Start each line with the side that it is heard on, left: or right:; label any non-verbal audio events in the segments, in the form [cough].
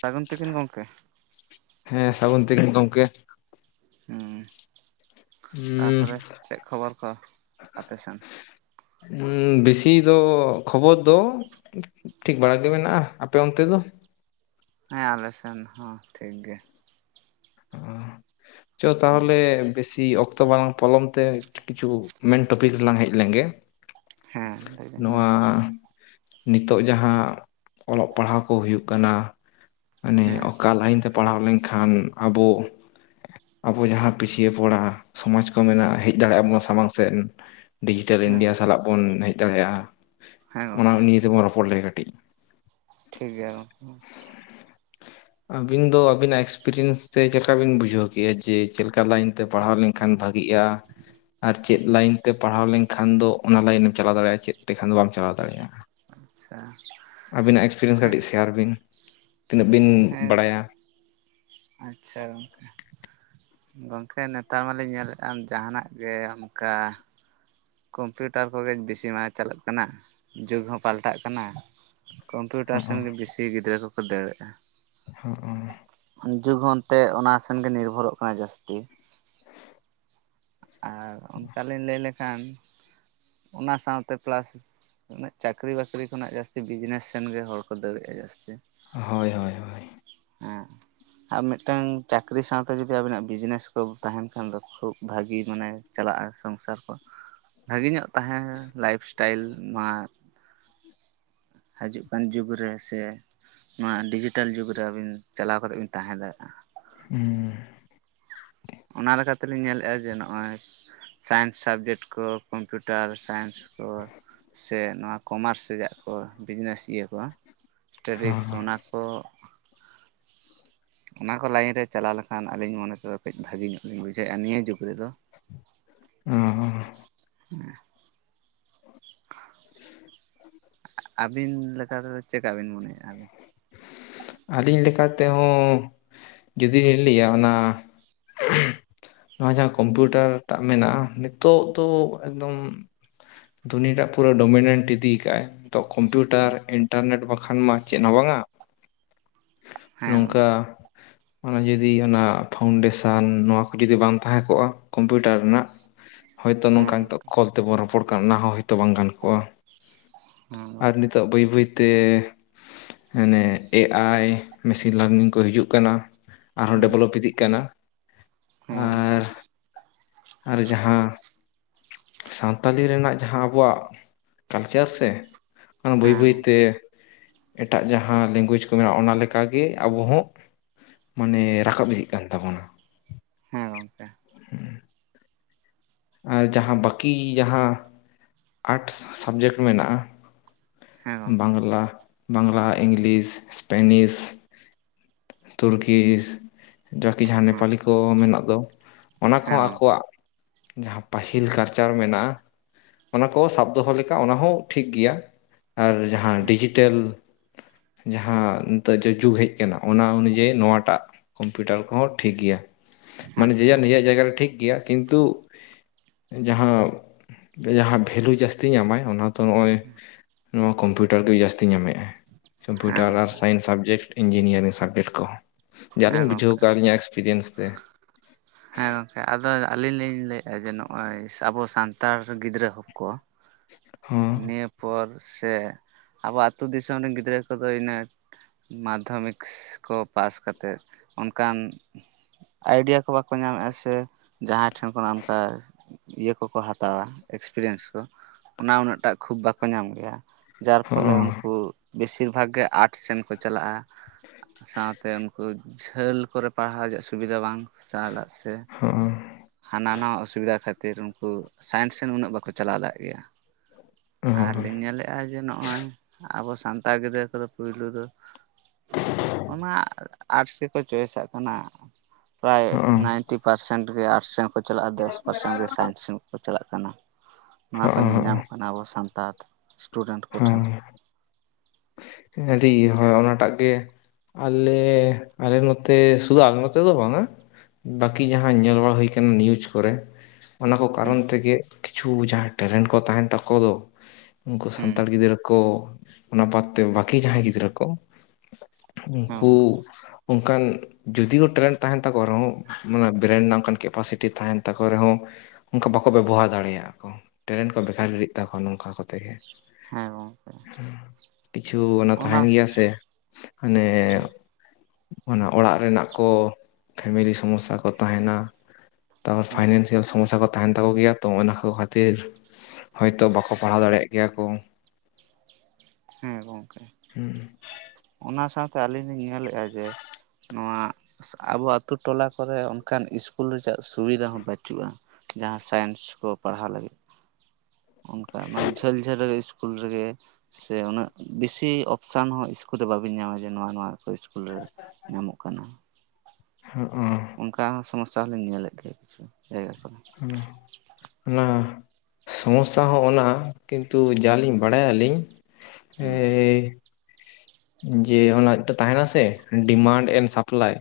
right: ᱥᱟᱹᱜᱩᱱ ᱛᱤᱠᱤᱱ ᱜᱚᱢᱠᱮ
left: ᱦᱮᱸ ᱥᱟᱹᱜᱩᱱ ᱛᱤᱠᱤᱱ ᱜᱚᱝᱠᱮ ᱩᱸ
right: ᱛᱟᱯᱚᱨᱮ ᱪᱮᱫ ᱠᱷᱚᱵᱚᱨ ᱠᱚ ᱟᱯᱮᱥᱮᱱ
left: ᱵᱮᱥᱤ ᱫᱚ ᱠᱷᱚᱵᱚᱨ ᱫᱚ ᱴᱷᱤᱠ ᱵᱟᱲᱟ ᱜᱮ ᱢᱮᱱᱟᱜᱼᱟ ᱟᱯᱮ ᱚᱱᱛᱮ ᱫᱚ
right: ᱦᱮᱸ ᱟᱞᱮ ᱥᱮᱱ ᱦᱚᱸ ᱴᱷᱤᱠ ᱜᱮ
left: ᱪᱚ
right: ᱦᱩᱸ
left: ᱛᱟᱦᱚᱠᱮ ᱵᱮᱥᱤ ᱚᱠᱛᱚ ᱛᱚ ᱵᱟᱝᱞᱟᱝ ᱯᱚᱞᱚᱢ ᱛᱮ ᱠᱤᱪᱷᱩ ᱢᱮᱱ ᱴᱚᱯᱤᱠ ᱨᱮᱞᱟᱝ ᱦᱮᱡ ᱞᱮᱱᱜᱮ
right: ᱦᱮᱸ ᱞᱟᱹᱭᱵᱤᱱ ᱜᱚᱢᱠᱮ
left: ᱱᱚᱣᱟ ᱱᱤᱛᱚᱜ ᱡᱟᱦᱟᱸ ᱚᱞᱚᱜ ᱯᱟᱲᱦᱟᱣ ᱠᱚ ᱦᱩᱭᱩᱜ ᱠᱟᱱᱟ ᱢᱟᱱᱮ
right: ᱦᱮᱸ
left: ᱚᱠᱟ ᱞᱟᱭᱤᱱ ᱛᱮ ᱯᱟᱲᱦᱟᱣ ᱞᱮᱱᱠᱷᱟᱱ ᱟᱵᱚ ᱟᱵᱚ ᱡᱟᱦᱟᱸ ᱯᱤᱪᱷᱭᱟᱹ ᱯᱚᱲᱟ ᱥᱚᱢᱟᱡᱽ ᱠᱚ ᱢᱮᱱᱟᱜᱼᱟ ᱦᱮᱡ ᱫᱟᱲᱮᱭᱟᱜᱼᱟ ᱵᱚ ᱥᱟᱢᱟᱝ ᱥᱮᱫ ᱰᱤᱡᱤᱴᱮᱞ
right: ᱦᱮᱸ
left: ᱤᱱᱰᱤᱭᱟ
right: ᱜᱚᱢᱠᱮ
left: ᱥᱟᱞᱟᱜ ᱵᱚᱱ ᱦᱮᱡ ᱫᱟᱲᱮᱭᱟᱜᱼᱟ
right: ᱦᱮᱸ
left: ᱚᱱᱟ
right: ᱜᱚᱢᱠᱮ
left: ᱱᱤᱭᱮ ᱛᱮᱵᱚᱱ ᱨᱚᱯᱚᱲ ᱞᱮᱜᱮ ᱠᱟᱹᱴᱤᱡ
right: ᱴᱷᱤᱠ ᱜᱮᱭᱟ ᱜᱚᱝᱠᱮ
left: ᱟᱹᱵᱤᱱ ᱫᱚ ᱟᱵᱤᱱᱟᱜ ᱮᱠᱥᱯᱮᱨᱤᱭᱮᱱᱥ ᱛᱮ ᱪᱮᱠᱟ ᱵᱤᱱ ᱵᱩᱡᱷᱟᱹᱣ ᱠᱼᱟ ᱡᱮ ᱪᱮᱫ ᱞᱮᱠᱟ ᱞᱟᱭᱤᱱ ᱛᱮ ᱯᱟᱲᱦᱟᱣ ᱞᱮᱱ ᱠᱷᱟᱱ ᱵᱷᱟᱹᱜᱤᱜᱼᱟ ᱟᱨ ᱪᱮᱫ ᱞᱟᱹᱭᱤᱱ ᱛᱮ ᱯᱟᱲᱦᱟᱣ ᱞᱮᱱᱠᱷᱟᱱ ᱫᱚ ᱚᱱᱟ ᱞᱟᱹᱭᱤᱱᱮᱢ ᱪᱟᱞᱟᱣ ᱫᱟᱲᱮᱭᱟᱜᱼᱟ ᱪᱮᱫ ᱛᱮᱠᱷᱟᱱ ᱫᱚ ᱵᱟᱢ ᱪᱟᱞᱟᱣ ᱫᱟᱲᱮᱭᱟᱜᱼᱟ
right: ᱟᱪᱪᱷᱟ
left: ᱟᱵᱤᱱᱟᱜ ᱮᱠᱥᱯᱨᱤᱭᱮᱱᱥ ᱠᱟᱹᱴᱤᱡ ᱥᱮᱭᱟᱨ ᱵᱤᱱ ᱛᱤᱱᱟᱹᱜ ᱵᱤᱱ
right: ᱦᱮᱸ
left: ᱵᱟᱲᱟᱭᱟ
right: ᱟᱪᱪᱷᱟ ᱜᱚᱝᱠᱮ ᱜᱚᱝᱠᱮ ᱱᱮᱛᱟᱨ ᱢᱟᱞᱤᱧ ᱧᱮᱞᱮᱫᱼᱟ ᱡᱟᱦᱟᱱᱟᱜ ᱜᱮ ᱚᱱᱠᱟ ᱠᱚᱢᱯᱤᱭᱩᱴᱟᱨ ᱠᱚᱜᱮ ᱵᱮᱥᱤ ᱢᱟ ᱪᱟᱞᱟᱜ ᱠᱟᱱᱟ ᱡᱩᱜᱽ ᱦᱚᱸ ᱯᱟᱞᱴᱟᱜ ᱠᱟᱱᱟ ᱠᱚᱢᱯᱤᱭᱩᱴᱟᱨ
left: ᱦᱚᱸᱜᱼᱚ,
right: ᱥᱮᱱ ᱜᱮ ᱵᱮᱥᱤ ᱜᱤᱫᱽᱨᱟᱹ ᱠᱚ ᱠᱚ ᱫᱟᱹᱲᱮᱜᱼᱟ
left: ᱦ
right: ᱡᱩᱜᱽ ᱦᱚᱸ ᱚᱱᱛᱮ ᱚᱱᱟ ᱥᱮᱱ ᱜᱮ ᱱᱤᱨᱵᱷᱚᱨᱚᱜ ᱠᱟᱱᱟ ᱡᱟᱹᱥᱛᱤ ᱟᱨ ᱚᱱᱠᱟ ᱞᱤᱧ ᱞᱟᱹᱭ ᱞᱮᱠᱷᱟᱱ ᱚᱱᱟ ᱥᱟᱶᱛᱮ ᱯᱞᱟᱥ ᱩᱱᱟᱹᱜ ᱪᱟᱹᱠᱨᱤ ᱵᱟᱹᱠᱨᱤ ᱠᱷᱚᱱᱟᱜ ᱡᱟᱹᱥᱛᱤ ᱵᱤᱡᱽᱱᱮᱥ ᱥᱮᱱ ᱜᱮ ᱦᱚᱲ ᱠᱚ ᱫᱟᱹᱲᱮᱜᱼᱟ ᱡᱟᱹᱥᱛᱤ
left: ᱦᱳᱭ ᱦᱳᱭ ᱦᱳᱭ
right: ᱦᱮᱸ ᱟᱨ ᱢᱤᱫᱴᱟᱝ ᱪᱟᱹᱠᱨᱤ ᱥᱟᱶᱛᱮ ᱡᱩᱫᱤ ᱟᱵᱤᱱᱟᱜ ᱵᱤᱡᱽᱱᱮᱥ ᱠᱚ ᱛᱟᱦᱮᱱ ᱠᱷᱟᱱ ᱫᱚ ᱠᱷᱩᱵ ᱵᱷᱟᱜᱤ ᱢᱟᱱᱮ ᱪᱟᱞᱟᱜᱼᱟ ᱥᱚᱝᱥᱟᱨ ᱠᱚ ᱵᱷᱟᱹᱜᱮ ᱧᱚᱜ ᱛᱟᱦᱮᱸ ᱞᱟᱭᱯᱷ ᱮᱥᱴᱟᱤᱞ ᱢᱟ ᱦᱟᱡᱩᱜ ᱠᱟᱱ ᱡᱩᱜᱽ ᱨᱮ ᱥᱮᱻ ᱱᱚᱣᱟ ᱰᱤᱡᱤᱴᱟᱞ ᱡᱩᱜᱽ ᱨᱮ ᱟᱹᱵᱤᱱ ᱪᱟᱞᱟᱣ ᱠᱟᱛᱮᱫ ᱵᱤᱱ ᱛᱟᱦᱮᱸ ᱫᱟᱲᱮᱭᱟᱜᱼᱟ᱾
left: ᱦᱩᱸᱻ
right: ᱚᱱᱟ ᱞᱮᱠᱟ ᱛᱮ ᱞᱤᱧ ᱧᱮᱞᱮᱫᱼᱟ ᱡᱮ ᱱᱚᱜᱼᱚᱭ ᱥᱟᱭᱮᱱᱥ ᱥᱟᱵᱡᱮᱠᱴ ᱠᱚ ᱠᱚᱢᱯᱤᱭᱩᱴᱟᱨ ᱥᱟᱭᱮᱱᱥ ᱠᱚ ᱥᱮ ᱱᱚᱣᱟ ᱠᱚᱢᱟᱨᱥ ᱨᱮᱭᱟᱜ ᱠᱚ ᱵᱤᱡᱽᱱᱮᱥ ᱤᱭᱟᱹ ᱠᱚ ᱥᱴᱟᱰᱤ
left: ᱦᱚᱸ,
right: ᱚᱱᱟ ᱠᱚ ᱚᱱᱟ ᱠᱚ ᱞᱟᱭᱤᱱ ᱨᱮ ᱪᱟᱞᱟᱣ ᱞᱮᱠᱷᱟᱱ ᱟᱹᱞᱤᱧ ᱢᱚᱱᱮ ᱛᱮᱫᱚ ᱠᱟᱹᱡ ᱵᱷᱟᱹᱜᱮ ᱧᱚᱜ ᱞᱤᱧ ᱵᱩᱡᱷᱟᱹᱣᱼᱟ ᱱᱤᱭᱟᱹ ᱡᱩᱜᱽ ᱨᱮᱫᱚ
left: ᱩᱸ ᱦᱩᱸ
right: ᱦᱮᱸ ᱟᱹᱵᱤᱱ ᱞᱮᱠᱟᱛᱮᱫᱚ ᱪᱮᱠᱟ ᱵᱤᱱ ᱢᱚᱱᱮᱭᱮᱫᱼᱟ ᱟᱹᱵᱤᱱ
left: ᱟᱹᱞᱤᱧ ᱞᱮᱠᱟ ᱛᱮᱦᱚᱸᱻ ᱡᱩᱫᱤ ᱞᱤᱧ ᱞᱟᱹᱭᱟ ᱚᱱᱟ᱾ [unintelligible] ᱱᱚᱣᱟ ᱡᱟᱦᱟᱸ ᱠᱚᱢᱯᱤᱭᱩᱴᱟᱨ ᱴᱟᱜ ᱢᱮᱱᱟᱜᱼᱟ ᱱᱤᱛᱳᱜ ᱫᱚ ᱮᱠᱫᱚᱢ ᱫᱩᱱᱤᱭᱟᱹᱴᱟᱜ ᱯᱩᱨᱟᱹ ᱰᱳᱢᱤᱱᱮᱱᱴ ᱤᱫᱤ ᱟᱠᱟᱫ ᱟᱭ ᱛᱚ ᱠᱚᱢᱯᱤᱭᱩᱴᱟᱨ ᱤᱱᱴᱟᱨᱱᱮᱴ ᱵᱟᱝᱠᱷᱟᱱ ᱢᱟ ᱪᱮᱫ ᱦᱚᱸ ᱵᱟᱝᱟ
right: ᱦᱮᱸ
left: ᱱᱚᱝᱠᱟ᱾
right: ᱜᱚᱝᱠᱮ
left: ᱚᱱᱮ ᱡᱩᱫᱤ ᱚᱱᱟ ᱯᱷᱟᱣᱩᱱᱰᱮᱥᱚᱱ ᱱᱚᱣᱟ ᱠᱚ ᱡᱩᱫᱤ ᱵᱟᱝ ᱛᱟᱦᱮᱸ ᱠᱚᱜᱼᱟ ᱠᱚᱢᱯᱤᱭᱩᱴᱟᱨ ᱨᱮᱱᱟᱜ ᱦᱳᱭᱛᱳ
right: ᱦᱮᱸ
left: ᱱᱚᱝᱠᱟ ᱱᱤᱛᱚᱜ
right: ᱜᱚᱝᱠᱮ
left: ᱠᱚᱞ ᱛᱮᱵᱚᱱ ᱨᱚᱯᱚᱲ ᱠᱟᱱᱟ ᱚᱱᱟ ᱦᱚᱸ ᱦᱳᱭᱛᱳ ᱵᱟᱝ ᱜᱟᱱ ᱠᱚᱜᱼᱟ
right: ᱦᱮᱸ
left: [inaudible] ᱟᱨ
right: ᱜᱚᱝ
left: ᱱᱤᱛ ᱛᱚ ᱵᱟᱹᱭ ᱵᱟᱹᱭ ᱛᱮ ᱦᱮᱻ ᱮ ᱟᱭ ᱢᱮᱥᱤᱱ ᱞᱟᱨᱱᱤᱝ ᱠᱚ ᱦᱤᱡᱩᱜ ᱠᱟᱱᱟ ᱟᱨᱦᱚᱸ
right: ᱦᱮᱸ
left: ᱰᱮᱵᱷᱞᱚᱯ ᱤᱫᱤᱜ ᱠᱟᱱᱟ
right: ᱦᱮᱸ ᱜᱚᱝᱠᱮ
left: ᱟᱨ ᱟᱨ ᱡᱟᱦᱟᱸ ᱥᱟᱱᱛᱟᱞᱤ ᱨᱮᱱᱟᱜ ᱡᱟᱦᱟᱸ ᱟᱵᱚᱣᱟᱜ ᱠᱟᱞᱪᱟᱨ ᱥᱮ ᱚᱱᱟ ᱵᱟᱹᱭ
right: ᱦᱮᱸ ᱜᱚᱝᱠᱮ
left: ᱵᱟᱹᱭᱛᱮ ᱮᱴᱟᱜ ᱡᱟᱦᱟᱸ ᱞᱮᱝᱜᱩᱭᱮᱡᱽ ᱠᱚ ᱢᱮᱱᱟᱜᱼᱟ ᱚᱱᱟ ᱞᱮᱠᱟᱜᱮ ᱟᱵᱚ ᱦᱚᱸ ᱢᱟᱱᱮ ᱨᱟᱠᱟᱵ ᱤᱫᱤᱜ ᱠᱟᱱ ᱛᱟᱵᱚᱱᱟ᱾
right: ᱦᱮᱸ ᱜᱚᱝᱠᱮ
left: ᱟᱨ ᱡᱟᱦᱟᱸ ᱵᱟᱹᱠᱤ ᱡᱟᱦᱟᱸ ᱟᱴ ᱥᱟᱵᱽᱡᱮᱠᱴ ᱢᱮᱱᱟᱜᱼᱟ
right: ᱦᱮᱸ ᱜᱚᱝᱠᱮ
left: ᱵᱟᱝᱞᱟ᱾ ᱵᱟᱝᱞᱟ ᱤᱝᱞᱤᱥ ᱥᱯᱮᱱᱤᱥ ᱛᱩᱨᱠᱤ ᱡᱚ ᱠᱤ ᱡᱟᱦᱟᱸ
right: ᱦᱮᱸ
left: ᱱᱮᱯᱟᱞᱤ ᱠᱚ ᱢᱮᱱᱟᱜ ᱫᱚ ᱚᱱᱟ
right: ᱦᱮᱸ
left: ᱠᱚᱦᱚᱸ
right: ᱜᱚᱝᱠᱮ
left: ᱟᱠᱚᱣᱟᱜ ᱡᱟᱦᱟᱸ ᱯᱟᱹᱦᱤᱞ ᱠᱟᱞᱪᱟᱨ ᱢᱮᱱᱟᱜᱼᱟ ᱚᱱᱟ ᱠᱚ ᱥᱟᱵ ᱫᱚᱦᱚ ᱞᱮᱠᱟ ᱚᱱᱟ ᱦᱚᱸᱻ ᱴᱷᱤᱠ ᱜᱮᱭᱟ ᱟᱨ ᱡᱟᱦᱟᱸ ᱰᱤᱡᱤᱴᱟᱞ ᱡᱟᱦᱟᱸ ᱱᱤᱛᱚᱜ ᱡᱮ ᱡᱩᱜᱽ ᱦᱮᱡ ᱠᱟᱱᱟ ᱚᱱᱟ ᱚᱱᱩᱡᱟᱭᱤ ᱱᱚᱣᱟᱴᱟᱜ ᱠᱚᱢᱯᱤᱭᱩᱴᱟᱨ ᱠᱚᱦᱚᱸ ᱴᱷᱤᱠ ᱜᱤᱭᱟᱹ ᱢᱟᱱᱮ ᱡᱮ
right: ᱟᱪᱪᱷᱟ
left: ᱱᱤᱡᱟᱜ ᱡᱟᱭᱜᱟ ᱨᱮ ᱴᱷᱤᱠ ᱜᱮᱭᱟᱹ ᱠᱤᱱᱛᱩ ᱡᱟᱦᱟᱻ ᱡᱟᱦᱟᱸ ᱵᱷᱮᱞᱩ ᱡᱟᱹᱥᱛᱤ ᱧᱟᱢᱟᱭ ᱚᱱᱟ ᱛᱚ ᱱᱚᱜᱼᱚᱭ ᱱᱚᱣᱟ ᱠᱚᱢᱯᱤᱭᱩᱴᱟᱨ ᱜᱮ ᱡᱟᱹᱥᱛᱤ ᱧᱟᱢᱮᱫᱼᱟᱭ
right: ᱦᱮᱸ
left: ᱠᱚᱢᱯᱤᱭᱩᱴᱟᱨ ᱟᱨ ᱥᱟᱭᱮᱱᱥ ᱥᱟᱵᱽᱡᱮᱠᱴ ᱤᱧᱡᱤᱱᱤᱭᱟᱨᱤᱝ ᱥᱟᱵᱽᱡᱮᱠᱴ ᱠᱚ
right: ᱦᱮᱸ
left: ᱡᱟᱹᱞᱤᱧ ᱵᱩᱡᱷᱟᱹᱣ
right: ᱜᱚᱝᱠᱮ
left: ᱠᱟᱜ ᱟᱹᱞᱤᱧᱟᱜ ᱮᱥᱯᱮᱨᱤᱭᱮᱱᱥ ᱛᱮ [unintelligible]
right: ᱦᱮᱸ ᱜᱚᱢᱠᱮ ᱟᱫᱚ ᱟᱹᱞᱤᱧ ᱞᱤᱧ ᱞᱟᱹᱭᱮᱫᱼᱟ ᱡᱮ ᱱᱚᱜᱼᱚᱭ ᱟᱵᱚ ᱥᱟᱱᱛᱟᱲ ᱜᱤᱫᱽᱨᱟᱹ ᱦᱚ ᱠᱚ
left: ᱦᱚᱸ
right: ᱱᱤᱭᱟᱹ ᱯᱚᱨ ᱥᱮ ᱟᱵᱚ ᱟᱹᱛᱩᱳ ᱫᱤᱥᱚᱢ ᱨᱮᱱ ᱜᱤᱫᱽᱨᱟᱹ ᱠᱚᱫᱚ ᱤᱱᱟᱹᱜ ᱢᱟᱫᱷᱚᱢᱤᱮᱠᱥ ᱠᱚ ᱯᱟᱥ ᱠᱟᱛᱮᱫ ᱚᱱᱠᱟᱱ ᱮᱰᱤᱭᱟᱹ ᱠᱚ ᱵᱟᱠᱚ ᱧᱟᱢᱮᱫᱼᱟ ᱥᱮ ᱡᱟᱦᱟᱸᱭ ᱴᱷᱮᱱ ᱠᱷᱚᱱ ᱚᱱᱠᱟ ᱤᱭᱟᱹ ᱠᱚᱠᱚ ᱦᱟᱛᱟᱣᱟ ᱮᱠᱥᱯᱮᱨᱤᱭᱮᱱᱥ ᱠᱚ ᱚᱱᱟ ᱩᱱᱟᱹᱜ ᱴᱟ ᱠᱷᱩᱵ ᱵᱟᱠᱚ ᱧᱟᱢ ᱞᱮᱱᱟ ᱡᱟᱨ ᱯᱷᱚᱞᱚ
left: ᱦᱚᱸᱜᱼᱚ
right: [unintelligible] ᱵᱮᱥᱤᱨ ᱵᱷᱟᱜᱽ ᱜᱮ ᱟᱴᱥ ᱥᱮᱱ ᱠᱚ ᱪᱟᱞᱟᱜᱼᱟ ᱥᱟᱶᱛᱮ ᱩᱱᱠᱩ ᱡᱷᱟᱹᱞ ᱠᱚᱨᱮ ᱯᱟᱲᱦᱟᱣ ᱨᱮᱭᱟᱜ ᱥᱩᱵᱤᱫᱷᱟ ᱵᱟᱝ ᱥᱟᱞᱟᱜ ᱥᱮ
left: ᱦᱚᱸᱜᱼᱚ
right: ᱦᱟᱱᱟ ᱱᱟᱣᱟ ᱚᱥᱩᱵᱤᱫᱟ ᱠᱷᱟᱹᱛᱤᱨ ᱩᱱᱠᱩ ᱥᱟᱭᱮᱱᱥ ᱨᱮᱱ ᱩᱱᱟᱹᱜ ᱵᱟᱠᱚ ᱪᱟᱞᱟᱣ ᱫᱟᱲᱭᱟᱜ ᱜᱮᱭᱟ
left: ᱦᱚᱸᱜᱼᱚ
right: ᱟᱨᱞᱤᱧ ᱧᱮᱞᱮᱫᱼᱟ ᱡᱮ ᱱᱚᱜᱼᱚᱭ ᱟᱵᱚ ᱥᱟᱱᱛᱟᱲ ᱜᱤᱫᱽᱨᱟᱹ ᱠᱚᱫᱚ ᱯᱳᱭᱞᱳ ᱫᱚ ᱚᱱᱟ ᱟᱨᱴᱥ ᱨᱮᱠᱚ ᱪᱚᱭᱮᱥᱟᱜ ᱠᱟᱱᱟ ᱯᱨᱟᱭ
left: ᱦᱚᱸᱜᱼᱚ
right: ᱱᱟᱭᱤᱱ ᱴᱤ ᱯᱟᱨᱥᱮᱱᱴ ᱜᱮ ᱟᱨᱴᱥ ᱥᱮᱱ ᱠᱚ ᱪᱟᱞᱟᱜᱼᱟ ᱫᱚᱥ ᱯᱟᱨᱥᱮᱱᱴ ᱜᱮ ᱥᱟᱭᱮᱱᱥ ᱨᱮᱱ ᱠᱚ ᱪᱟᱞᱟᱜ ᱠᱟᱱᱟ ᱱᱚᱣᱟ ᱠᱚ ᱧᱮᱞ
left: ᱦᱚᱸᱜᱼᱚ
right: ᱧᱟᱢᱚᱜ ᱠᱟᱱᱟ ᱟᱵᱚ ᱥᱟᱱᱛᱟᱲ ᱥᱴᱩᱰᱮᱱᱴ ᱠᱚᱴᱷᱮᱱ
left: ᱦᱚᱸᱜᱼᱚ ᱟᱹᱰᱤ ᱤᱭᱟᱹ ᱦᱚᱲ ᱚᱱᱟᱴᱟᱜ ᱜᱮ ᱟᱞᱮᱻ ᱟᱞᱮ ᱱᱚᱛᱮ ᱥᱩᱫᱩ ᱟᱞᱮ ᱱᱚᱛᱮ ᱫᱚ ᱵᱟᱝᱟ ᱵᱟᱹᱠᱤ ᱡᱟᱦᱟᱸ ᱧᱮᱞ ᱵᱟᱲᱟ ᱦᱩᱭ ᱠᱟᱱᱟ ᱱᱤᱭᱩᱡᱽ ᱠᱚᱨᱮ ᱚᱱᱟ ᱠᱚ
right: ᱦᱩᱸ
left: ᱠᱟᱨᱚᱱ ᱛᱮᱜᱮ ᱠᱤᱪᱷᱩ ᱡᱟᱦᱟᱸ ᱴᱮᱞᱮᱱᱴ ᱠᱚ ᱛᱟᱦᱮᱱ ᱛᱟᱠᱚ ᱫᱚ ᱩᱱᱠᱩ ᱥᱟᱱᱛᱟᱲ
right: ᱦᱩᱸ
left: ᱜᱤᱫᱽᱨᱟᱹ ᱠᱚ ᱚᱱᱟ ᱵᱟᱫ ᱛᱮ ᱵᱟᱹᱠᱤ ᱡᱟᱦᱟᱸᱭ
right: ᱦᱮᱸ
left: ᱜᱤᱫᱽᱨᱟᱹ ᱠᱚ ᱩᱱᱠᱩᱻ ᱚᱱᱠᱟᱱ ᱡᱩᱫᱤᱭᱳ ᱴᱨᱮᱱ ᱛᱟᱦᱮᱱ ᱛᱟᱠᱚ ᱨᱮᱦᱚᱸ ᱢᱟᱱᱮ ᱵᱨᱮᱱ ᱚᱱᱠᱟᱱ ᱠᱮᱯᱟᱥᱤᱴᱤ ᱛᱟᱦᱮᱱ ᱛᱟᱠᱚ ᱨᱮᱦᱚᱸ ᱚᱱᱠᱟ ᱵᱟᱠᱚ ᱵᱮᱵᱚᱦᱟᱨ ᱫᱟᱲᱮᱭᱟᱜᱼᱟ ᱠᱚ ᱴᱮᱞᱮᱱᱴ ᱠᱚ ᱵᱮᱠᱟᱨ ᱛᱟᱠᱚᱣᱟ ᱱᱚᱝᱠᱟ ᱠᱟᱛᱮ
right: ᱦᱮᱸ ᱜᱚᱢᱠᱮ
left: ᱠᱤᱪᱷᱩ ᱚᱱᱟ ᱛᱟᱦᱮᱬᱱ ᱜᱮᱭᱟ ᱥᱮ ᱢᱟᱱᱮ
right: ᱦᱮᱸ
left: ᱚᱱᱟ ᱚᱲᱟᱜ ᱨᱮᱱᱟᱜ ᱠᱚ ᱯᱷᱮᱢᱮᱞᱤ ᱥᱚᱢᱚᱥᱥᱟ ᱠᱚ ᱛᱟᱦᱮᱸᱱᱟ ᱛᱟᱨᱯᱚᱨ
right: ᱦᱮᱸ
left: ᱯᱷᱟᱭᱱᱮᱱᱥᱤᱭᱟᱞ ᱥᱚᱢᱚᱥᱥᱟ ᱠᱚ ᱛᱟᱦᱮᱸᱱ ᱛᱟᱠᱚ ᱜᱮᱭᱟ ᱛᱚ ᱚᱱᱟ ᱠᱚ ᱠᱷᱟᱹᱛᱤᱨ ᱦᱳᱭᱛᱳ ᱵᱟᱠᱚ ᱯᱟᱲᱦᱟᱣ ᱫᱟᱲᱮᱭᱟᱜ ᱜᱮᱭᱟ ᱠᱚ
right: ᱦᱮᱸ ᱜᱚᱝᱠᱮ
left: ᱦᱮᱸ
right: ᱚᱱᱟ ᱥᱟᱶᱛᱮ ᱟᱹᱞᱤᱧ ᱞᱤᱧ ᱧᱮᱞᱮᱫᱼᱟ ᱡᱮ ᱱᱚᱣᱟ ᱟᱵᱚ ᱟᱛᱩ ᱴᱚᱞᱟ ᱠᱚᱨᱮ ᱚᱱᱠᱟᱱ ᱤᱥᱠᱩᱞ ᱨᱮᱭᱟᱜ ᱥᱩᱵᱤᱫᱷᱟ ᱦᱚᱸ ᱵᱟᱹᱪᱩᱜᱼᱟ ᱡᱟᱦᱟᱸ ᱥᱟᱭᱮᱱᱥ ᱠᱚ ᱯᱟᱲᱦᱟᱣ ᱞᱟᱹᱜᱤᱫ ᱚᱱᱠᱟ ᱢᱟᱱᱮ ᱡᱷᱟᱹᱞ ᱡᱷᱟᱹᱞ ᱨᱮᱜᱮ ᱥᱠᱩᱞ ᱨᱮ ᱜᱮ ᱥᱮ ᱩᱱᱟᱹᱜ ᱵᱮᱥᱤ ᱚᱯᱷᱥᱮᱱ ᱦᱚᱸ ᱤᱥᱠᱩᱞ ᱫᱚ ᱵᱟᱹᱵᱤᱱ ᱧᱟᱢᱟ ᱡᱮ ᱱᱚᱣᱟ ᱱᱚᱣᱟ ᱠᱚ ᱥᱠᱩᱞ ᱨᱮ ᱧᱟᱢᱚᱜ ᱠᱟᱱᱟ
left: ᱦᱮᱜ ᱮ
right: ᱚᱱᱠᱟ ᱦᱚᱸ ᱥᱚᱢᱚᱥᱥᱟ ᱦᱚᱞᱤᱧ ᱧᱮᱞᱮᱫ ᱜᱮᱭᱟ ᱠᱤᱪᱷᱩ [unintelligible] ᱠᱚᱫᱚ
left: ᱚᱱᱟ ᱥᱚᱢᱚᱥᱥᱟ ᱦᱚᱸ ᱚᱱᱟ ᱠᱤᱱᱛᱩ ᱡᱟᱞᱤᱧ ᱵᱟᱲᱟᱭᱟ ᱟᱹᱞᱤᱧ
right: ᱦᱮᱸ
left: ᱡᱮ ᱮᱠᱴᱟ ᱛᱟᱦᱮᱸᱱᱟ ᱥᱮ ᱰᱤᱢᱟᱱᱰ ᱮᱱᱰ ᱥᱟᱯᱞᱟᱭ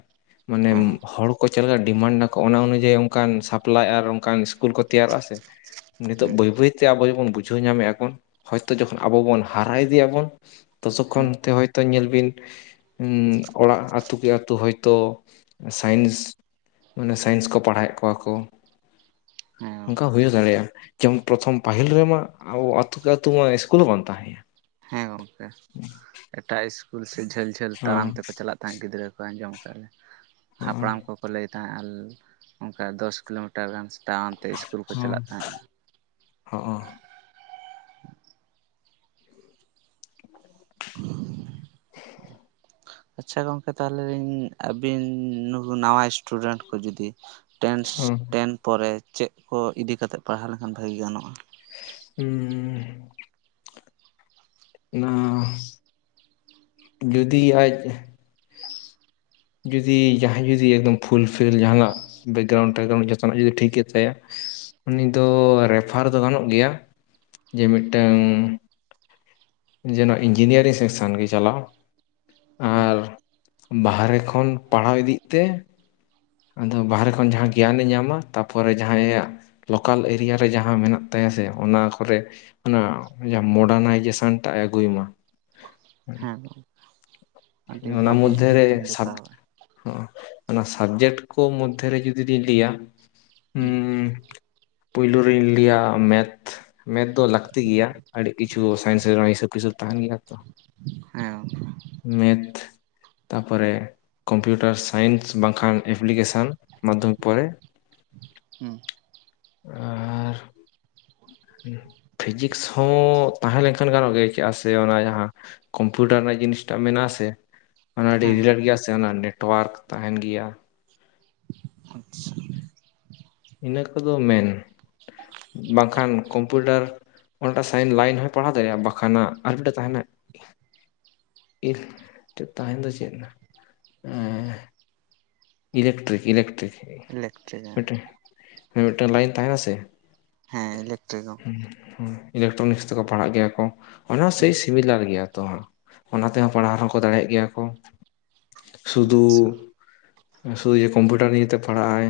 left: ᱢᱟᱱᱮ
right: ᱦᱮᱸ
left: ᱦᱚᱲ ᱠᱚ ᱪᱮᱫᱮᱠᱟ ᱰᱤᱢᱟᱱᱰ ᱱᱟᱠᱚ ᱚᱱᱟ ᱚᱱᱩᱡᱟᱭᱤ ᱚᱱᱠᱟᱱ ᱥᱟ ᱯᱞᱟᱭ ᱟᱨ ᱚᱱᱠᱟᱱ ᱤᱥᱠᱩᱞ ᱠᱚ ᱛᱮᱭᱟᱨᱚᱜᱼᱟ ᱥᱮ ᱱᱤᱛᱚᱜ
right: ᱦᱮᱸ
left: ᱵᱟᱹᱭ ᱵᱟᱹᱭ ᱛᱮ ᱟᱵᱚ ᱡᱮ ᱵᱚᱱ ᱵᱩᱡᱷᱟᱹᱣ ᱧᱟᱢᱮᱫᱼᱟᱵᱚᱱ ᱦᱚᱭᱛᱳ ᱡᱚᱠᱷᱚᱱ ᱟᱵᱚ ᱵᱚᱱ ᱦᱟᱨᱟ ᱤᱫᱤᱜ ᱟᱵᱚᱱ
right: ᱦᱮᱸ
left: ᱛᱚᱥᱚᱠᱷᱚᱱᱛᱮ ᱦᱚᱭᱛᱳ ᱧᱮᱞ ᱵᱤᱱ ᱩᱸ ᱚᱲᱟᱜ ᱟᱹᱛᱩ ᱠᱮ ᱟᱛᱳ ᱦᱚᱭᱛᱳ ᱥᱟᱭᱮᱱᱥ ᱢᱟᱱᱮ ᱥᱟᱭᱮᱱᱥ ᱠᱚ ᱯᱟᱲᱦᱟᱣᱮᱫ ᱠᱚᱣᱟ ᱠᱚ
right: ᱦᱮᱸ
left: ᱚᱱᱠᱟ ᱦᱩᱭ ᱫᱟᱲᱮᱭᱟᱜᱼᱟ ᱡᱮᱢᱚᱱ ᱯᱨᱚᱛᱷᱚᱢ ᱯᱟᱹᱦᱤᱞ ᱨᱮᱢᱟ ᱟᱵᱚ ᱟᱹᱛᱩ ᱠᱮ ᱟᱹᱛᱩ ᱢᱟ ᱤᱥᱠᱩᱞ ᱦᱚᱸ ᱵᱟᱝ ᱛᱟᱦᱮᱸᱭᱟ
right: ᱦᱮᱸ ᱜᱚᱢᱠᱮ ᱮᱴᱟᱜ ᱤᱥᱠᱩᱞ ᱥᱮ ᱡᱷᱟᱹᱞ ᱡᱷᱟᱹᱞ
left: ᱦᱚᱸ
right: ᱛᱟᱲᱟᱢ ᱛᱮᱠᱚ ᱪᱟᱞᱟᱜ ᱛᱟᱦᱮᱸᱫ ᱜᱤᱫᱽᱨᱟᱹ ᱠᱚ ᱟᱸᱡᱚᱢ ᱟᱠᱟᱫᱼᱟ ᱞᱤᱧ
left: ᱦᱚᱸ
right: ᱦᱟᱯᱲᱟᱢ ᱠᱚᱠᱚ ᱞᱟᱹᱭ ᱛᱟᱦᱮᱸᱫ ᱟᱨ ᱚᱱᱠᱟ ᱫᱚᱥ ᱠᱤᱞᱳᱢᱤᱴᱟᱨ ᱜᱟᱱ ᱛᱟᱲᱟᱢ ᱛᱮ ᱤᱥᱠᱩᱞ ᱠᱚ ᱪᱟᱞᱟᱜ ᱛᱟᱦᱮᱸᱜᱼᱟ
left: ᱦ
right: ᱟᱪᱪᱷᱟ ᱜᱚᱝᱠᱮ ᱛᱟᱦᱞᱮᱧ ᱟᱹᱵᱤᱱ ᱱᱩᱠᱩ ᱱᱟᱣᱟ ᱥᱴᱩᱰᱮᱱᱴ ᱠᱚ ᱡᱚᱫᱤ ᱴᱮᱱᱥ
left: ᱦᱚᱸ ᱦᱚᱸ
right: ᱴᱮᱱ ᱯᱚᱨᱮ ᱪᱮᱫ ᱠᱚ ᱤᱫᱤᱠᱟᱛᱮᱫ ᱯᱟᱲᱦᱟᱣ ᱞᱮᱱᱠᱷᱟᱱ ᱵᱷᱟᱹᱜᱤ ᱜᱟᱱᱚᱜᱼᱟ
left: ᱦᱮᱸ ᱚᱱᱟ ᱡᱩᱫᱤ ᱟᱡ ᱡᱩᱫᱤ ᱡᱟᱦᱟᱸᱭ ᱡᱩᱫᱤ ᱮᱠᱫᱚᱢ ᱯᱷᱩᱞᱯᱷᱤᱞ ᱡᱟᱦᱟᱸᱱᱟᱜ ᱵᱮᱠᱜᱨᱟᱣᱩᱱᱰ ᱴᱮᱠᱨᱟᱩᱱᱰ ᱡᱚᱛᱱᱟᱜ ᱡᱩᱫᱤ ᱴᱷᱤᱠ ᱜᱮ ᱛᱟᱭᱟ ᱩᱱᱤ ᱫᱚ ᱨᱮᱯᱷᱟᱨ ᱫᱚ ᱜᱟᱱᱚᱜ ᱜᱮᱭᱟ ᱡᱮ ᱢᱤᱫᱴᱟᱝ ᱡᱮᱱᱚ ᱤᱧᱡᱤᱱᱤᱭᱟᱨᱤᱝ ᱥᱮᱠᱥᱚᱱ ᱜᱮ ᱪᱟᱞᱟᱣ
right: ᱦᱩᱸ
left: ᱟᱨ ᱵᱟᱦᱨᱮ ᱠᱷᱚᱱ ᱯᱟᱲᱦᱟᱣ ᱤᱫᱤᱜ ᱛᱮ ᱟᱫᱚ ᱵᱟᱦᱨᱮ ᱠᱷᱚᱱ ᱡᱟᱦᱟ ᱜᱮᱭᱟᱱᱮ ᱧᱟᱢᱟ ᱛᱟᱨᱯᱚᱨᱮ ᱡᱟᱦᱟᱭᱟᱜ ᱞᱳᱠᱟᱞ ᱮᱨᱤᱭᱟ ᱨᱮ ᱡᱟᱦᱟ ᱢᱮᱱᱟᱜ ᱛᱟᱭᱟ ᱥᱮ ᱚᱱᱟ ᱠᱚᱨᱮ ᱚᱱᱟ ᱢᱚᱰᱟ ᱱᱟᱭᱡᱮᱥᱚᱱ ᱴᱟᱜ ᱟᱹᱜᱩᱭ ᱢᱟ᱾
right: ᱦᱮᱸ ᱜᱚᱝᱠᱮ ᱟᱹᱰᱤ
left: ᱚᱱᱟ
right: ᱵᱷᱟᱹᱜᱤ
left: ᱢᱚᱫᱽᱫᱷᱮ ᱨᱮ
right: ᱡᱩᱠᱛᱤᱵᱤᱱ
left: ᱥᱟᱵ
right: ᱫᱮᱠᱷᱟᱣᱟ
left: ᱚᱱᱟ ᱥᱟᱵᱡᱮᱠᱴ ᱠᱚ ᱢᱚᱫᱽᱫᱷᱮᱨᱮ ᱡᱩᱫᱤ ᱞᱤᱧ ᱞᱟᱹᱭᱟ
right: ᱦᱮᱸ
left: ᱯᱩᱭᱞᱳ ᱨᱮᱧ ᱞᱟ. ᱭ ᱢᱮᱛᱷ ᱢᱮᱛᱷ ᱫᱚ ᱞᱟᱹᱠᱛᱤ ᱜᱮᱭᱟ ᱟᱹᱰᱤ ᱠᱤᱪᱷᱩ ᱥᱟᱭᱮᱱᱥ ᱨᱮ ᱦᱤᱥᱟᱹᱵ ᱠᱤᱥᱟᱹᱵ ᱛᱟᱦᱮᱸᱱ ᱜᱮᱭᱟ ᱛᱚ
right: ᱦᱮᱸ ᱜᱚᱢᱠᱮ᱾
left: ᱱᱤᱛᱷ ᱛᱟᱯᱚᱨᱮ ᱠᱚᱢᱯᱤᱭᱩᱴᱟᱨ ᱥᱟᱭᱮᱱᱥ ᱵᱟᱝᱠᱷᱟᱱ ᱮᱯᱞᱤ ᱠᱮᱥᱟᱞ ᱢᱟᱫᱽᱫᱷᱚᱢᱤᱠ ᱯᱚᱨᱮ
right: ᱦᱩᱸ
left: ᱟᱻᱟ ᱯᱷᱤᱡᱤᱠᱥ ᱦᱚᱸ ᱛᱟᱦᱮᱸ ᱞᱮᱱᱠᱷᱟᱱ ᱜᱟᱱᱚᱜ ᱜᱮᱭᱟ ᱪᱮᱫᱟᱜ ᱥᱮ ᱚᱱᱟ ᱡᱟᱦᱟᱸ ᱠᱚᱢᱯᱤᱭᱩᱴᱟᱨ ᱨᱮᱱᱟᱜ ᱡᱤᱱᱤᱥᱴᱟ ᱢᱮᱱᱟᱜᱼᱟ ᱟᱥᱮ, ᱚᱱᱟ ᱟᱹᱰᱤ
right: ᱦᱮᱸ
left: ᱨᱤᱭᱟᱴ
right: ᱜᱚᱝᱠᱮ
left: ᱜᱮᱭᱟ ᱥᱮ ᱚᱱᱟ ᱱᱮᱴᱚᱣᱟᱨᱠ ᱛᱟᱦᱮᱱ ᱜᱮᱭᱟ᱾
right: ᱟᱪᱪᱷᱟ
left: ᱤᱱᱟᱹ ᱠᱚᱫᱚ ᱢᱮᱱ ᱵᱟᱝᱠᱷᱟᱱ ᱠᱚᱢᱯᱤᱭᱩᱴᱟᱨ ᱚᱱᱟᱴᱟᱜ ᱥᱟᱭᱤᱱ ᱞᱟᱭᱤᱱ ᱦᱚᱸᱭ ᱯᱟᱲᱦᱟᱣ ᱫᱟᱲᱮᱭᱟᱜᱼᱟ ᱵᱟᱠᱷᱟᱱᱟᱜ ᱟᱨ ᱢᱤᱫᱴᱟᱝ ᱛᱟᱦᱮᱱᱟ᱾ ᱤᱦ ᱛᱟᱮ ᱫᱚ ᱪᱮᱫ ᱞᱮᱱᱟᱜ ᱮᱸᱻ ᱤᱞᱮᱠᱴᱨᱤᱠ ᱤᱞᱮᱠᱴᱨᱤᱠ
right: ᱤᱞᱮᱠᱴᱨᱤ
left: ᱢᱤᱫᱴᱮᱱ ᱢᱤᱫᱴᱟᱝ ᱞᱟᱭᱤᱱ ᱛᱟᱦᱮᱱᱟ ᱥᱮ,
right: ᱦᱮᱸ ᱤᱞᱮᱠᱴᱨᱤ ᱟᱪᱪᱷᱟ
left: ᱦᱩᱸ ᱤᱞᱮᱠᱴᱨᱚᱱᱤᱠᱥ ᱛᱮᱠᱚ ᱯᱟᱲᱦᱟᱜ ᱜᱮᱭᱟ ᱠᱚ᱾ ᱚᱵᱚᱥᱥᱚᱭ ᱥᱤᱢᱤᱞᱟᱨ ᱜᱮᱭᱟ ᱛᱚ ᱚᱱᱟ ᱛᱮᱦᱚᱸ ᱯᱟᱲᱦᱟᱣᱦᱚᱸ ᱠᱚ ᱫᱟᱲᱮᱭᱟᱜ ᱜᱮᱭᱟ ᱠᱚ᱾
right: ᱦᱩᱸ ᱦᱮᱸ
left: ᱥᱩᱫᱩ ᱥᱩᱫᱷᱩ ᱡᱮ ᱠᱚᱢᱯᱤᱭᱩᱴᱟᱨ ᱱᱤᱭᱮᱛᱮ ᱯᱟᱲᱦᱟᱜᱼᱟᱭ᱾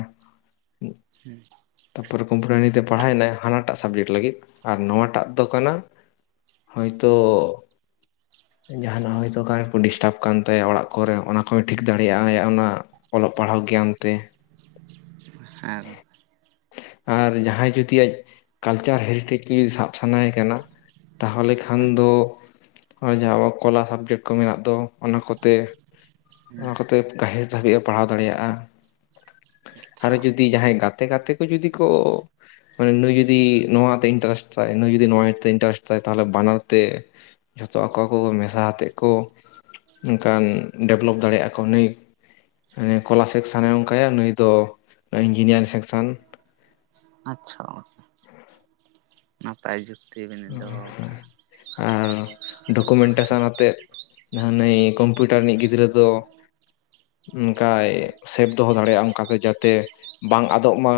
left: ᱛᱟᱨᱯᱚᱨᱮ ᱠᱚᱢᱯᱤᱭᱩᱴᱟᱨ ᱱᱤᱭᱟ. ᱛᱮ ᱯᱟᱲᱦᱟᱣᱮᱱᱟᱭ ᱦᱟᱱᱟᱴᱟᱜ ᱥᱟᱵᱡᱮᱠᱴ ᱞᱟᱹᱜᱤᱫ ᱟᱨ ᱱᱚᱣᱟᱴᱟᱜ ᱫᱚ ᱠᱟᱱᱟ ᱦᱳᱭ ᱛᱚ ᱡᱟᱦᱟᱱᱟᱜ ᱦᱚᱭᱛᱳ ᱠᱟᱨᱮᱱᱴ ᱠᱚ ᱰᱤᱥᱴᱟᱵ ᱠᱟᱱ ᱛᱟᱭᱟ ᱚᱲᱟᱜ ᱠᱚᱨᱮ ᱚᱱᱟ ᱠᱚᱭ ᱴᱷᱤᱠ ᱫᱟᱲᱮᱭᱟᱜ ᱟᱭ ᱚᱱᱟ᱾ ᱚᱞᱚᱜ ᱯᱟᱲᱦᱟᱣ ᱜᱮᱭᱟᱱ ᱛᱮ᱾ ᱟᱨ ᱡᱟᱦᱟᱸᱭ ᱡᱩᱫᱤ ᱟᱡ ᱠᱟᱞᱪᱟᱨ ᱦᱮᱨᱤᱴᱮᱡᱽ ᱥᱟᱵ ᱥᱟᱱᱟᱭᱮ ᱠᱟᱱᱟ᱾ ᱛᱟᱦᱚᱞᱮ ᱠᱷᱟᱱ
right: ᱦᱩᱸ
left: ᱫᱚ ᱚᱱᱮ ᱡᱟᱦᱟᱸ ᱟᱵᱚᱣᱟᱜ ᱠᱚᱞᱟ ᱥᱟᱵᱽᱡᱮᱠᱴ ᱠᱚ ᱢᱮᱱᱟᱜ ᱫᱚ ᱚᱱᱟ ᱠᱚᱛᱮ ᱚᱱᱟ ᱠᱚᱛᱮ ᱜᱟᱹᱦᱤᱨ ᱫᱷᱟᱹᱵᱤᱡ ᱮ ᱯᱟᱲᱦᱟᱣ ᱫᱟᱲᱮᱭᱟᱜᱼᱟ᱾ ᱟᱨᱚ
right: ᱟᱪᱪᱷᱟ
left: ᱡᱩᱫᱤ ᱡᱟᱦᱟᱸᱭ ᱜᱟᱛᱮ ᱜᱟᱛᱮ ᱠᱚ ᱡᱩᱫᱤ ᱠᱚ ᱢᱟᱱᱮ ᱱᱩᱭ ᱡᱩᱫᱤ ᱱᱚᱣᱟ ᱛᱮ ᱤᱱᱴᱟᱨᱮᱥᱴ ᱛᱟᱭ ᱱᱩᱭ ᱡᱩᱫᱤ ᱱᱚᱣᱟ ᱛᱮ ᱤᱱᱴᱟᱨᱮᱥᱴ ᱛᱟᱭ ᱛᱟᱦᱚᱞᱮ ᱵᱟᱱᱟᱨ ᱛᱮ ᱡᱷᱚᱛᱚ ᱟᱠᱚ ᱠᱚ ᱢᱮᱥᱟ ᱟᱛᱮᱫ ᱠᱚ ᱱᱠᱟᱱ ᱰᱮᱵᱷᱞᱚᱯ ᱫᱟᱲᱮᱭᱟᱜᱼᱟ ᱠᱚ ᱱᱩᱭ ᱢᱟᱱᱮ ᱠᱚᱞᱟ ᱥᱮᱠ ᱥᱟᱱᱟᱮ ᱚᱱᱠᱟᱭᱟ ᱱᱩᱭ ᱫᱚ ᱤᱧᱡᱤᱱᱤᱭᱟᱨᱤᱝ ᱥᱮᱠᱥᱮᱱ᱾
right: ᱟᱪᱪᱷᱟ᱾ ᱯᱟᱭ ᱡᱩᱠᱛᱤ ᱵᱤᱱ ᱫᱚᱦᱚ ᱠᱟᱜ-ᱟ᱾
left: ᱟᱨ ᱰᱚᱠᱩᱢᱮᱱ ᱴᱮᱥᱚᱱ ᱟᱛᱮᱫ [inaudible] ᱱᱟᱭ ᱠᱚᱢᱯᱤᱭᱩᱴᱟᱨ ᱨᱤᱱᱤᱡ ᱜᱤᱫᱽᱨᱟᱹ ᱫᱚ ᱚᱱᱠᱟᱭ ᱥᱮᱯ ᱫᱚᱦᱚ ᱫᱟᱲᱮᱭᱟᱜ-ᱟ ᱚᱱᱠᱟ ᱫᱚ ᱡᱟᱛᱮ ᱵᱟᱝ ᱟᱫᱚᱜ ᱢᱟ᱾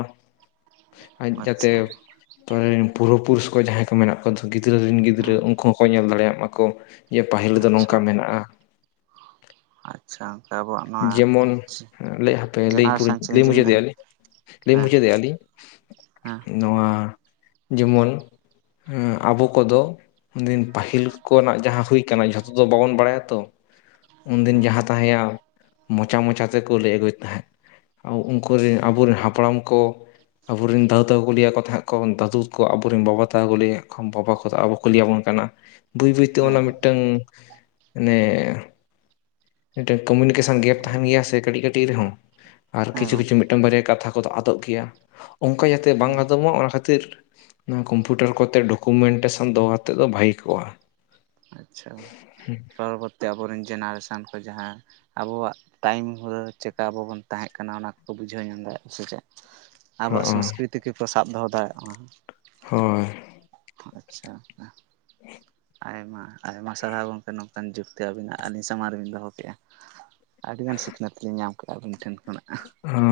left: ᱟᱸᱜ ᱡᱟᱛᱮ
right: ᱟᱪᱪᱷᱟ
left: ᱯᱚᱨᱮ ᱨᱮᱱ ᱯᱩᱨᱵᱚ ᱯᱩᱨᱩᱥ ᱠᱚ ᱡᱟᱦᱟᱸᱭ ᱢᱮᱱᱟᱜ ᱠᱚ ᱜᱤᱫᱽᱨᱟᱹ ᱨᱮᱱ ᱜᱤᱫᱽᱨᱟᱹ
right: ᱦᱮᱸ
left: ᱩᱱᱠᱩ ᱦᱚᱸᱠᱚ ᱧᱮᱞ ᱫᱟᱲᱮᱭᱟᱜ ᱢᱟᱠᱚ ᱡᱮ ᱯᱟᱹᱦᱤᱞ ᱫᱚ
right: ᱟᱪᱪᱷᱟ
left: ᱱᱚᱝᱠᱟ ᱢᱮᱱᱟᱜᱼᱟ᱾
right: ᱟᱪᱪᱷᱟ [unintelligible]
left: ᱡᱮᱢᱚᱱ ᱞᱟᱹᱭ ᱦᱟᱯᱮ ᱞᱟᱹᱭ
right: ᱡᱮᱱᱟᱨᱮᱥᱚᱱ
left: ᱞᱟᱹᱭ
right: ᱪᱮᱧᱡᱤᱝ ᱫᱷᱟᱹᱨᱤᱡ
left: ᱢᱩᱪᱟᱹᱫᱮᱭᱟᱞᱤᱧ᱾ ᱞᱟᱹᱭ
right: ᱦᱮᱸ
left: ᱢᱩᱪᱟᱹᱫᱮᱜᱼᱟ ᱞᱤᱧ
right: ᱦᱮᱸ
left: ᱱᱚᱣᱟ ᱡᱮᱢᱚᱱ ᱦᱩᱸ ᱟᱵᱚ ᱠᱚᱫᱚ ᱫᱤᱱ ᱯᱟᱹᱦᱤᱞ ᱠᱚᱨᱮᱱᱟᱜ ᱡᱟᱦᱟᱸ ᱦᱩᱭ ᱠᱟᱱᱟ ᱡᱷᱚᱛᱚ ᱫᱚ ᱵᱟᱵᱚᱱ ᱵᱟᱲᱟᱭᱟ ᱛᱚ ᱩᱱᱫᱤᱱ ᱡᱟᱦᱟᱸ ᱛᱟᱦᱮᱸᱭᱟ ᱢᱚᱪᱟ ᱢᱚᱪᱟ ᱛᱮᱠᱚ ᱞᱟᱹᱭ ᱟᱹᱜᱩᱭᱮᱫ ᱛᱟᱦᱮᱸᱫ ᱩᱱᱠᱩ ᱨᱮᱱ ᱟᱵᱚᱨᱮᱱ ᱦᱟᱯᱲᱟᱢ ᱠᱚ ᱟᱵᱚᱨᱮᱱ ᱫᱟᱫᱟ ᱛᱟᱠᱚ ᱠᱩ ᱞᱮᱭᱟ ᱟᱠᱚ ᱛᱟᱦᱮᱸᱫ ᱠᱚ ᱫᱟᱹᱫᱩ ᱛᱟᱠᱚ ᱟᱵᱚᱨᱮᱱ ᱵᱟᱵᱟ ᱛᱟᱠᱚ ᱞᱮᱭᱟ ᱟᱠᱚ ᱵᱟᱵᱟ ᱠᱚᱫᱚ ᱟᱵᱚ᱾ ᱠᱩ ᱞᱟᱹᱭ ᱟᱵᱚᱱ ᱠᱟᱱᱟ ᱵᱟᱹᱭ ᱵᱟᱹᱭ ᱛᱮ
right: ᱦᱮᱸ ᱦᱮᱸ
left: ᱚᱱᱟ
right: ᱜᱚᱝᱠᱮ
left: ᱢᱤᱫᱴᱟᱝ ᱢᱟᱱᱮ ᱢᱤᱫᱴᱮᱱ ᱠᱚᱢᱤᱱᱤᱠᱮᱥᱚᱱ ᱜᱮᱯ ᱛᱟᱦᱮᱱ ᱜᱮᱭᱟ ᱥᱮ ᱠᱟᱹᱴᱤᱡ ᱠᱟᱹᱴᱤᱡ ᱨᱮᱦᱚᱸ ᱟᱨ
right: ᱦᱮᱸ
left: ᱠᱤᱪᱷᱩ ᱠᱤᱪᱷᱩ
right: ᱜᱚᱝᱠᱮ
left: ᱢᱤᱫᱴᱟᱝ ᱵᱟᱨᱭᱟ ᱠᱟᱛᱷᱟ ᱠᱚᱫᱚ ᱟᱫᱚᱜ ᱜᱮᱭᱟ ᱚᱱᱠᱟ ᱡᱟᱛᱮ ᱵᱟᱝ
right: ᱦᱩᱸ
left: ᱟᱫᱚᱜ ᱢᱟ ᱚᱱᱟ ᱠᱷᱟᱹᱛᱤᱨ ᱱᱩ ᱠᱚᱢᱯᱤᱭᱩᱴᱟᱨ ᱠᱚᱛᱮ ᱰᱚᱠᱩᱢᱮᱱᱴᱮᱥᱚᱱ ᱫᱚᱦᱚ ᱠᱟᱛᱮᱫ ᱫᱚ ᱵᱷᱟᱭᱜᱤ ᱠᱚᱜ-ᱟ᱾
right: ᱚᱛᱛᱮ ᱟᱵᱚᱨᱮᱱ ᱡᱮᱱᱟᱨᱮᱥᱚᱱ ᱠᱚ ᱡᱟᱦᱟᱸ ᱟᱵᱚᱣᱟᱜ ᱴᱟᱭᱤᱢ ᱦᱚ ᱪᱮᱠᱟ ᱟᱵᱚ ᱵᱚᱱ ᱛᱟᱦᱮᱸ ᱠᱟᱱᱟ ᱚᱱᱟ ᱠᱚᱠᱚ ᱵᱩᱡᱷᱟᱹᱣ ᱧᱟᱢ ᱫᱟᱲᱮᱭᱟᱜ-ᱟ ᱥᱮ ᱪᱮᱫ? ᱟᱵᱚᱣᱟᱜ
left: ᱦᱚᱸᱜᱼᱚᱭ
right: ᱥᱚᱝᱥᱠᱨᱤᱛᱤ ᱠᱚ ᱥᱟᱵ ᱫᱚᱦᱚ ᱫᱟᱲᱮᱭᱟᱜ ᱢᱟ᱾
left: ᱦᱳᱭ᱾
right: ᱟᱪᱪᱷᱟ᱾
left: [unintelligible]
right: ᱟᱭᱢᱟ ᱟᱭᱢᱟ ᱥᱟᱨᱦᱟᱣ ᱜᱚᱢᱠᱮ ᱱᱚᱝᱠᱟᱱ ᱡᱩᱠᱛᱤ ᱟᱹᱵᱤᱱᱟᱜ ᱟᱹᱞᱤᱧ ᱥᱟᱢᱟᱝ ᱨᱮᱵᱤᱱ ᱫᱚᱦᱚ ᱠᱮᱜ-ᱟ᱾ ᱟᱹᱰᱤᱜᱟᱱ ᱥᱤᱠᱷᱱᱟᱹᱛ ᱞᱤᱧ ᱧᱟᱢ ᱠᱟᱜ-ᱟ ᱟᱹᱵᱤᱱ ᱴᱷᱮᱱ ᱠᱷᱚᱱᱟᱜ᱾
left: ᱦᱟᱸ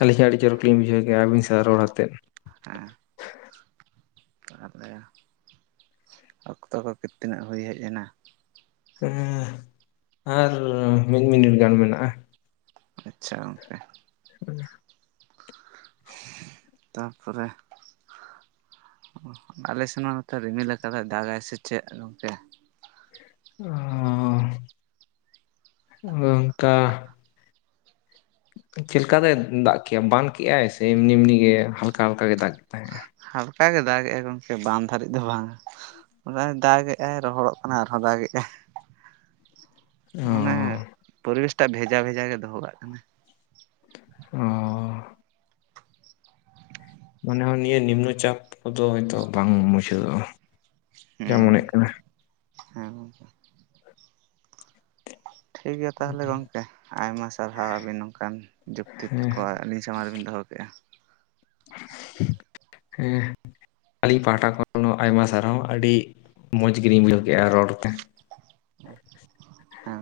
left: ᱟᱹᱞᱤᱧ ᱦᱚᱸ ᱟᱹᱰᱤ ᱪᱚᱨᱚᱠ ᱞᱤᱧ ᱵᱩᱡᱷᱟᱹᱣ ᱠᱮᱫᱟ ᱟᱹᱵᱤᱱ ᱥᱟᱶ ᱨᱚᱲ ᱟᱛᱮᱫ᱾
right: ᱦᱮᱸ ᱟᱯᱱᱟ ᱨᱟ ᱚᱠᱛᱚ ᱠᱚ ᱜᱤ ᱛᱤᱱᱟᱹᱜ ᱦᱩᱭ ᱦᱮᱡ ᱮᱱᱟ?
left: ᱟᱨ ᱢᱤᱫ ᱢᱤᱱᱤᱴ ᱜᱟᱱ ᱢᱮᱱᱟᱜ-ᱟ᱾
right: ᱟᱪᱪᱷᱟ ᱜᱚᱢᱠᱮ᱾
left: [unintelligible]
right: ᱛᱟᱯᱚᱨᱮ ᱚ ᱟᱞᱮ ᱥᱮᱱ ᱢᱟ ᱱᱚᱛᱮ ᱨᱤᱢᱤᱞ ᱟᱠᱟᱫᱟᱭ ᱫᱟᱜ-ᱟᱭ ᱥᱮ ᱪᱮᱫ ᱜᱚᱢᱠᱮ?
left: ᱚᱻ ᱚᱱᱠᱟ᱾ ᱪᱮᱫ ᱞᱮᱠᱟ ᱫᱚᱭ ᱫᱟᱜ ᱠᱮᱫ-ᱟ ᱵᱟᱱ ᱠᱮᱫ ᱟᱭ ᱥᱮ ᱮᱢᱱᱤ ᱮᱢᱱᱤ ᱜᱮ ᱦᱟᱞᱠᱟ ᱦᱟᱞᱠᱟ ᱜᱮ ᱫᱟᱜ ᱠᱮᱫ ᱛᱟᱦᱮᱸᱜ?
right: ᱦᱟᱞᱠᱟ ᱜᱮ ᱫᱟᱜ ᱮ ᱟᱭ ᱜᱚᱢᱠᱮ ᱵᱟᱱ ᱫᱷᱟᱹᱨᱤᱡ ᱫᱚ ᱵᱟᱝ-ᱟ᱾ ᱚᱱᱟ ᱫᱟᱜ ᱮᱫᱟᱭ ᱨᱚᱦᱚᱲᱚᱜ ᱠᱟᱱᱟ ᱟᱨᱦᱚᱸ ᱫᱟᱜ ᱮᱜ-ᱟᱭ᱾
left: ᱚ
right: ᱢᱟᱱᱮ ᱯᱚᱨᱤᱵᱮᱥᱴᱟᱜ ᱵᱷᱮᱡᱟ ᱵᱷᱮᱡᱟ ᱜᱮ ᱫᱚᱦᱚ ᱠᱟᱜ ᱠᱟᱱᱟᱭ᱾
left: ᱚᱻ ᱢᱚᱱᱮ ᱦᱚᱸ ᱱᱤᱭᱟᱹ ᱱᱤᱢᱱᱚ ᱪᱟᱯ ᱠᱚᱫᱚ ᱦᱚᱭᱛᱚ ᱵᱟᱝ ᱢᱩᱪᱟᱹᱫᱚᱜ-ᱟ ᱡᱟ
right: ᱦᱩᱸ
left: ᱢᱚᱱᱮᱜ ᱠᱟᱱᱟ᱾
right: ᱦᱮᱸ ᱜᱚᱢᱠᱮ᱾ ᱴᱷᱤᱠ ᱜᱮᱭᱟ ᱛᱟᱦᱚᱞᱮ ᱜᱚᱢᱠᱮ ᱟᱭᱢᱟ ᱥᱟᱨᱦᱟᱣ ᱟᱹᱵᱤᱱ ᱱᱚᱝᱠᱟᱱ ᱡᱩᱠᱛᱤ
left: ᱦᱮᱸ
right: ᱠᱚ ᱟᱹᱞᱤᱧ ᱥᱟᱢᱟᱝ ᱨᱮᱵᱮᱱ ᱫᱚᱦᱚ ᱠᱮᱫ-ᱟ᱾
left: ᱦᱮᱸ ᱟᱹᱞᱤᱧ ᱯᱟᱦᱟᱴᱟ ᱠᱷᱚᱱ ᱦᱚᱸ ᱟᱭᱢᱟ ᱥᱟᱨᱦᱟᱣ ᱟᱹᱰᱤ ᱢᱚᱡᱽ ᱜᱮᱞᱤᱧ ᱵᱩᱡᱷᱟᱹᱣ ᱠᱮᱫ-ᱟ ᱨᱚᱲᱛᱮ᱾
right: ᱦᱮᱸ